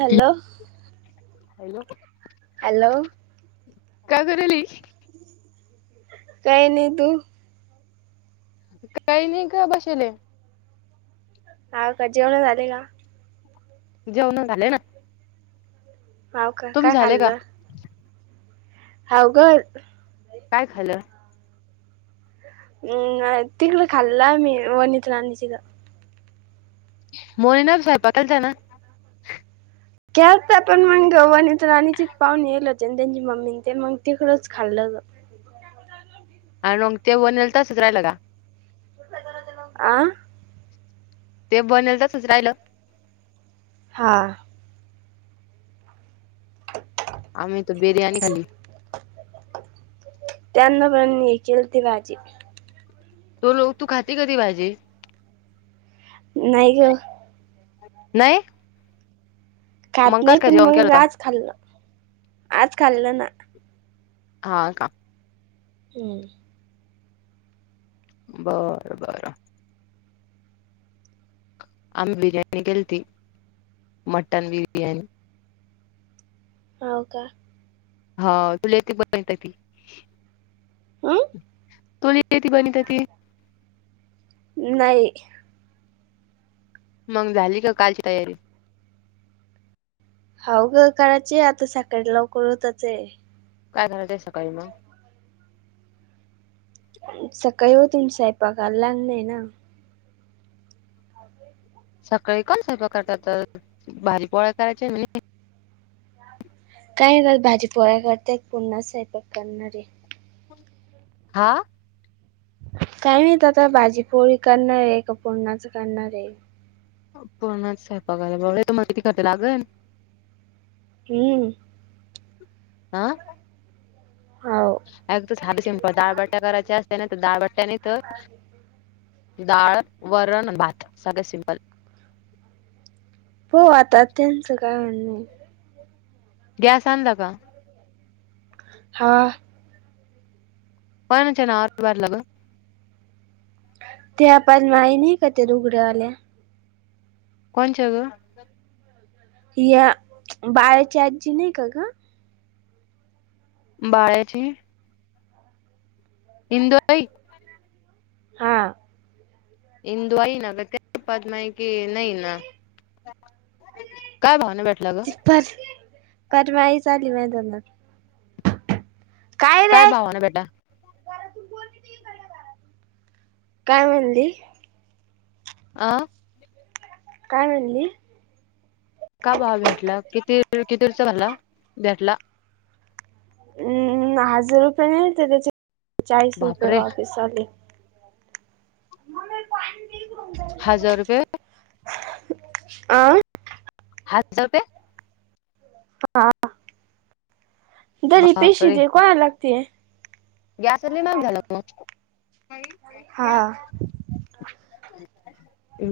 Hello hello hello काय करराली काही नाही तू काही नाही का भाषेले हा कजेवण झाले का जेवणं झांले नां हांव कां कायं झाले का खाल्लं हांव गंण कायं खाल्लं हम्मं तिकडं खाल्लं मी वनिकांचीलां मोईनं [unintelligible] ना साहेब पत जाना गेलतां पणं मंग वणी तरं आणि तचं पाहून येलं होते त्यांची मम्मी ते मंग तिकडंच खाल्लं आणि रंग ते वनल तर संगडयालंगा आं ते बनेल तसचं राहिलं हां आम्हीं तरं बिर्याणी खांली त्यांनां पणं केलं ती भांजी तुलूकं तूं खांती कां ती भांजी नाहीं ई गं नाहीं खातं नाहीं पणं जेवण केलं मंग होता आंज खाल्लं आंज खाल्लं नां हां कां हं बरं बरं आम्हीं बिर्याणी केली ती मटंन बिर्याणी होव कां हां तुले ते बंत माहीत आहे ते हं? तूंले किती बणं तं ते नाहीं मंग झालीं कां कांलची तयारी होगं करायंची आतां सकाळीं लवकरं उठायचं आहे कायं करायचं ते सकाळीं उठून सकाळीं ऊंठून स्व स्वयंपाकाले लागणं हे नां हे [unintelligible] सकाळीं कोणं सर्व प्रकारात तरं भांजी पोळ्या करायच्यां ना कायं करं भांजी पोळ्या करते पुरन्हां स्वयंपाक करणारं आहे हां कायं नाहीतं आतां भांजीपोळी करणारं आहे कां पुरणाचं करणारं आहे पुरणांच्यां स्वयंपाकाले लंय घणटे ब मंग किती घटं लागे थीमं हां हो अ तं झांली तरं दहाबट्ट्यां करायंचे नाहीं तरं दह डाळबट्ट्या नाहीं तरं डाळं वरंण भांत सगळें साधं सिम्पल हो आतान त्यांचं काऊय म्हं नाहीं गॅस आणंला कां हां पाण्यांच्या नावां नां द्वाद लागलां भरंपूर ते आपणं माही नाहीं कां ते रुघड्यांवाल्यां कोणच्यां गं यां बारांची आजी नाहीं कां गं बाळ्यांची ईदुय ताईं हां ईदू आई नां तेपातंमां येकी नाहीं नां ह काय भावना भेटला ग. ती पर परवाई झाली माहिना काय रे भावा ना बेटा काय म्हणली? आ काय म्हणली? का बावा भेटला किती कितीरचा झाला भेटला. हम्म हजार रुपये नाहीते त्याचे चाळीस रुपये बापरे वापस चाले. मग पाणी नाही करून जा. हजार रुपये. अ. हातजारपे हा. दरी पेशी दे कय लागते. गॅसधली माग झाला मग हा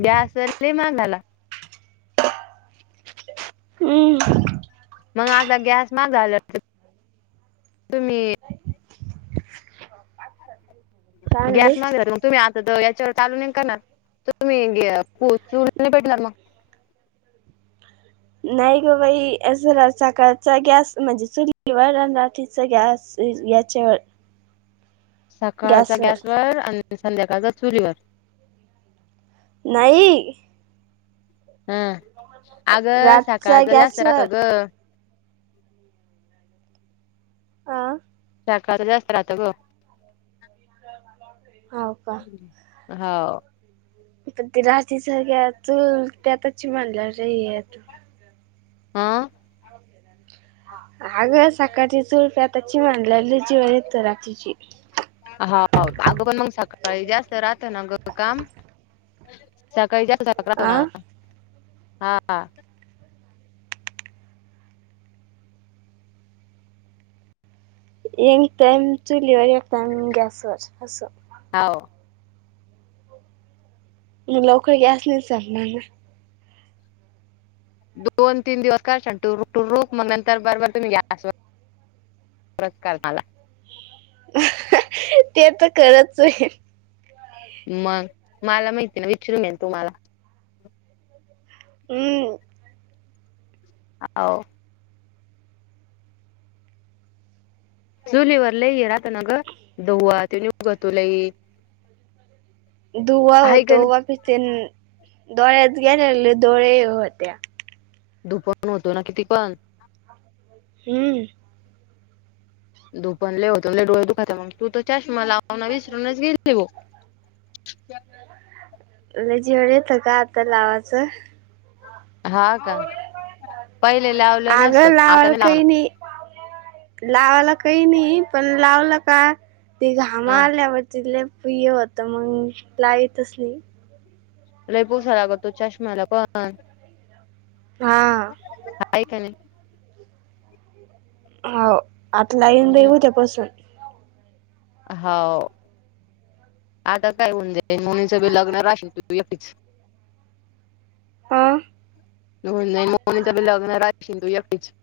गॅस माग झाला. हम्म मग आता गॅस मा झाला तुम्ही [unintelligible] चांगले गॅस मग जरू. तुम्ही आता तर याच्यावर टालूून का ना तुम्ही चूर नाही भेटला मग. नाही ग बाई अस सकाळचा गॅस म्हणजे चुलीवरन राह अस गॅस याच्या सकाळच्या गॅसवर आणि संध्याकाळच्या चुलीवर नाही. हम अग रातचा सकाळच जास्त राहतो गॅसवर ग. अ शका जास्त राहत ग. हो का हो. पण ते र्री सारख्या चु त्यात म्हनल्या र हा. हाग सकाळची चोळप आताची मांडलेली जीवाण येत रात्रीची. हा अगं पण मग सकाळी जास्त राहत ना ग काम. सकाळी जा सकातो ना आ हा हा. यंग तम चुलीवरर यक्त गॅस ववरर हस हो. मग लवकर गॅस नाही सरणार ना. दोन तीन दिवस का छान रुख मग नंतर बरबर तुम्ही गॅसवर. पुरस्कार मला. ते तर करचय मग मला माहिती ना विचरूूनेल तुम्हाला हम्. हो. चुलीवर लई आहे राहता न गं दहवा त नि उग तो लई. धुवा आहे का होतो नाही वापिस दोळ्यात गेलेले दोळे होते्या. धपण होतो ना किती पण. हम्म. दुपनले होते म्ह डोळे दुखाात मग तू त तर चष्मा लावना विसरूनच गेले भा जेवण येतं का आता लावाचं. हा का पहिले लावलं मस्तो अगं लावायला आताने काही लावणार. नाही लावायला काही नाही पण लावलं का ते हा घामरल्यावर. तिथलं प्रिय होतं मग लाईतच नाही लई पूसा लागत तो चष्माला [unintelligible] का हा [unintelligible] हाय का नाही? हो आता लाईन दे हम्म ऊद्यापसून हाव आता काय होऊन जाईल मुनीचं लग्न राहशील तू एकटीच हो न बोल्ले मोनीच बी लग्न राखशील तू एकटीच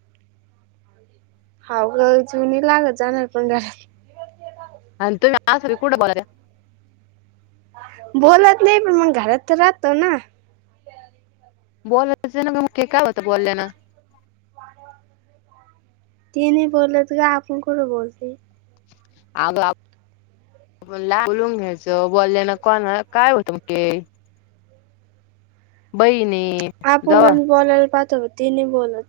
हाव ग जुनी लागत जाणार पण घरात आणि तुम्ही सरी कुठ बोलला [unintelligible] बोलत नाही, पण हमग घरात तर राहतो ना बॉलयच- ना -की- काय -होत-बोल्यान. तेनी बोलत ग आपण कुठ बोलते. आ [unintelligible] बोला, बोलून घ्यायचं बोल्यान कोणाला काय होतं [unintelligible] बईने आपण कन बोलायला पाहतो तिने बोलत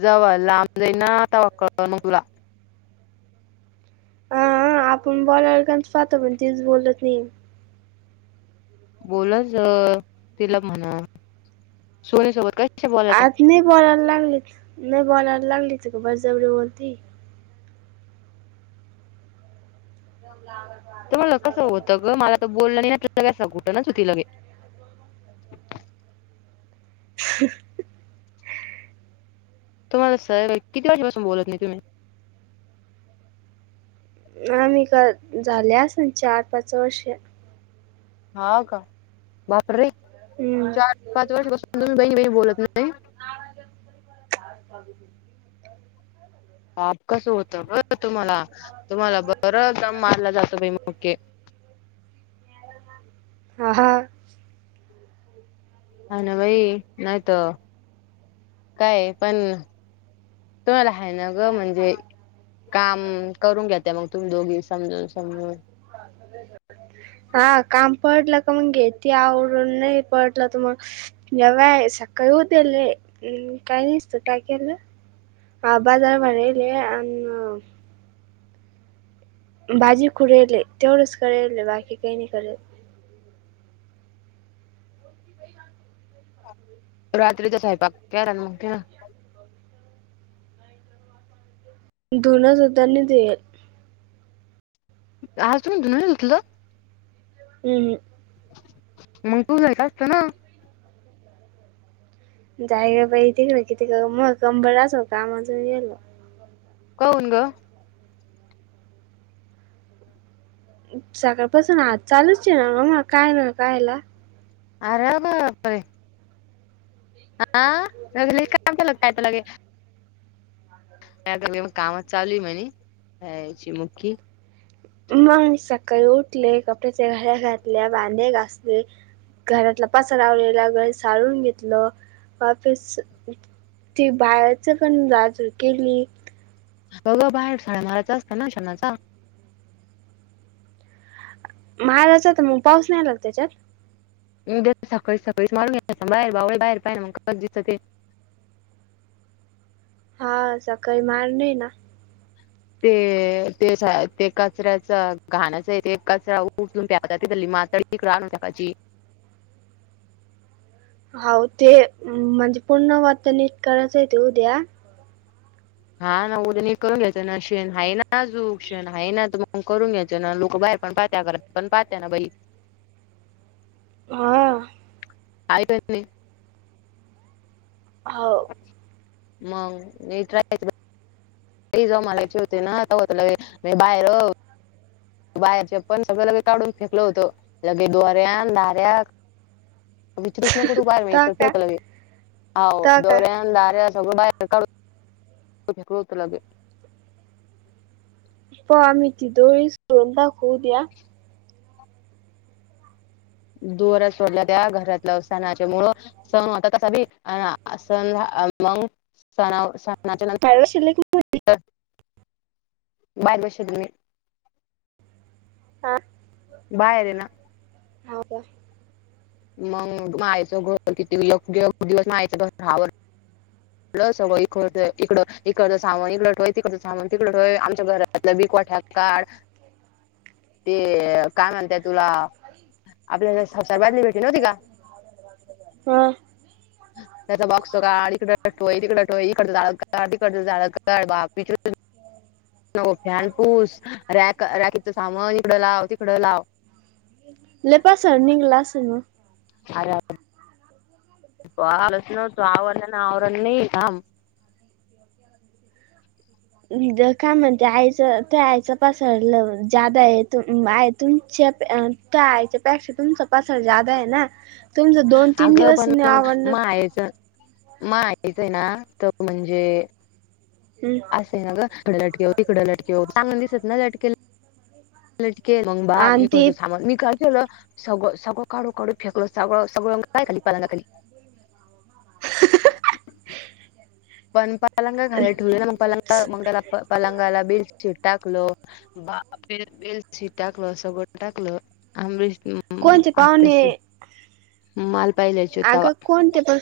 जवा लांब जाईन ना तवा कळल म तुला अ-अ आपण बोलायला कंझ पाहतो पण तिच बोलत नाही. बोलतज तिला म्हण सोनीसोबत काय आत नी बोलायला लागलीत नाही बोलायला लागली तर बरजबरी बोलती. एकदम लाभ का [unintelligible] तर मला कसं होतं ग मला तर बोललं नाही [unintelligible] घुटणच होती लगे ह् [inaudible] तु मला सल किती वाजेपासून बोलत नाही तुम्ही? आम्ही का झाले असन चार -पाच वर्ष हाव का बापरे! हम्म चार, पाच वर्षापासून तुम्ही बहीणी-बहिणी बोलत नाही? बाप कसं होतं ब तुम्हाला, तुम्हाला बर दम मारलं जात बई मके [unintelligible] हा-हा हाय ना बाई नाहीत काये पण तुम्हाला हाय ना गं म्हणजे काम करून घ्याता मग तुम्ही दोघी समजून- समजून हा काम पडलं का मग घेती आवरून नाही पडलं त मग जव्हाय सकाळी उठलेय कायनिसत काय केलं हा बाजार भरिले अन् बाजी खुडिले तेवढच करेले बाकी काही नि कर रात्रीचा स्वंयपाक केरान मग केरा धुन धुतानी ते आज तुनी धुन नाही धुतल? हुं -हं मग तू जायला [unintelligible] असत ना जायगे बाई तिकड किती म कंबरा असो कामजून गेलो कावून ग? सकाळपसून आज चालूच ये ना ममा काय ना कायला आर बापरे! हा कागतयत लगे [unintelligible] कामच चालू म्हणेची मुखी मग सकाळी उठले कपड्याच्या घऱ्या घातल्या बांदे घासले घरातला पास रावलेला घर सारून घेतलं वाफेस ती बाहेरच पण जाजू केली गघ बाहेर साड्या माराचा असतं ना क्षणाचा महाडाचा तर मग पाऊस नाही लाग त्याच्यात सकाळी सकाळीच मारून घ बाहेर बा बाहेर पाहि ना मग कस दिसत ते हा सकाळी मारली ना! [unintelligible] इकड आणून टाकायची. [unintelligible] [unintelligible] [unintelligible] हा. आयकत नाही. हो. मग मी [unintelligible] [unintelligible] विचरूस नक तू बाहेर मिळ ता का खळ ता का दोऱ्या दार्या सगळं बाहेर काढूनेकतगे प आम ती दोरीस रता खू द्या [unintelligible] [unintelligible] [unintelligible] [unintelligible] हा. बाहेर ये ना? हा का? [unintelligible] [unintelligible] ते काय म्हणताय तुला आपल्या हा [unintelligible] [unintelligible] नको फॅनपूस रॅक रॅकीचं सामान इकडं लाव तिकडं लाव. लय पसारा निघला आसल मग [inaudible] [unintelligible] [unintelligible] आईच्या पसऱ्यापेक्षा तुमचा पसाला जादा आहे ना तुमच दोन तीन अगं दिवस पण नाय मग आवडणार मायचं [unintelligible] हम्. असे ना ग तिकडं लटके तिकडं लटकेव चांग दिसत ना लटकेला [unintelligible] लं आणि ते सगळं सगळं काढू काढू फेकलं सगळं सगळं पाया खाली पालंगा खाली. पन [unintelligible] [unintelligible] कोणते पाहणे आत्ताशी माल पाहिल्याची अग तवा कोणते पण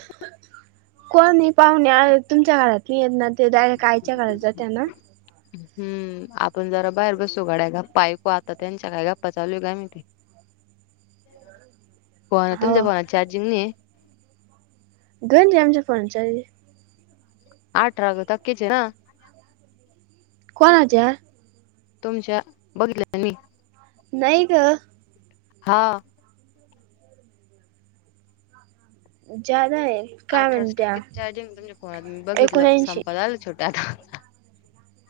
कोण पाहुणे तुमच्या घरात नाही येत ना ते डायरेक्ट आईच्या घरात जात आहे ना हम् आपण जरा बाहेर बसू घडाय गप्पा ऐ. कू आता त्यांच्या काय गप्पा चालूय का मी ते. हो [unintelligible] घरी आमच्या कोण चालय? [unintelligible] कोन्हाच्या? तुमच्या... बघितल्या... न... मी. नई गं हा. ज्यादा ये आठराच टक्के चार्जिंग ए तुमच्या फोनात... मी बघितलं, एकोणऐंशी संपत आलं छोटं आता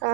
अ,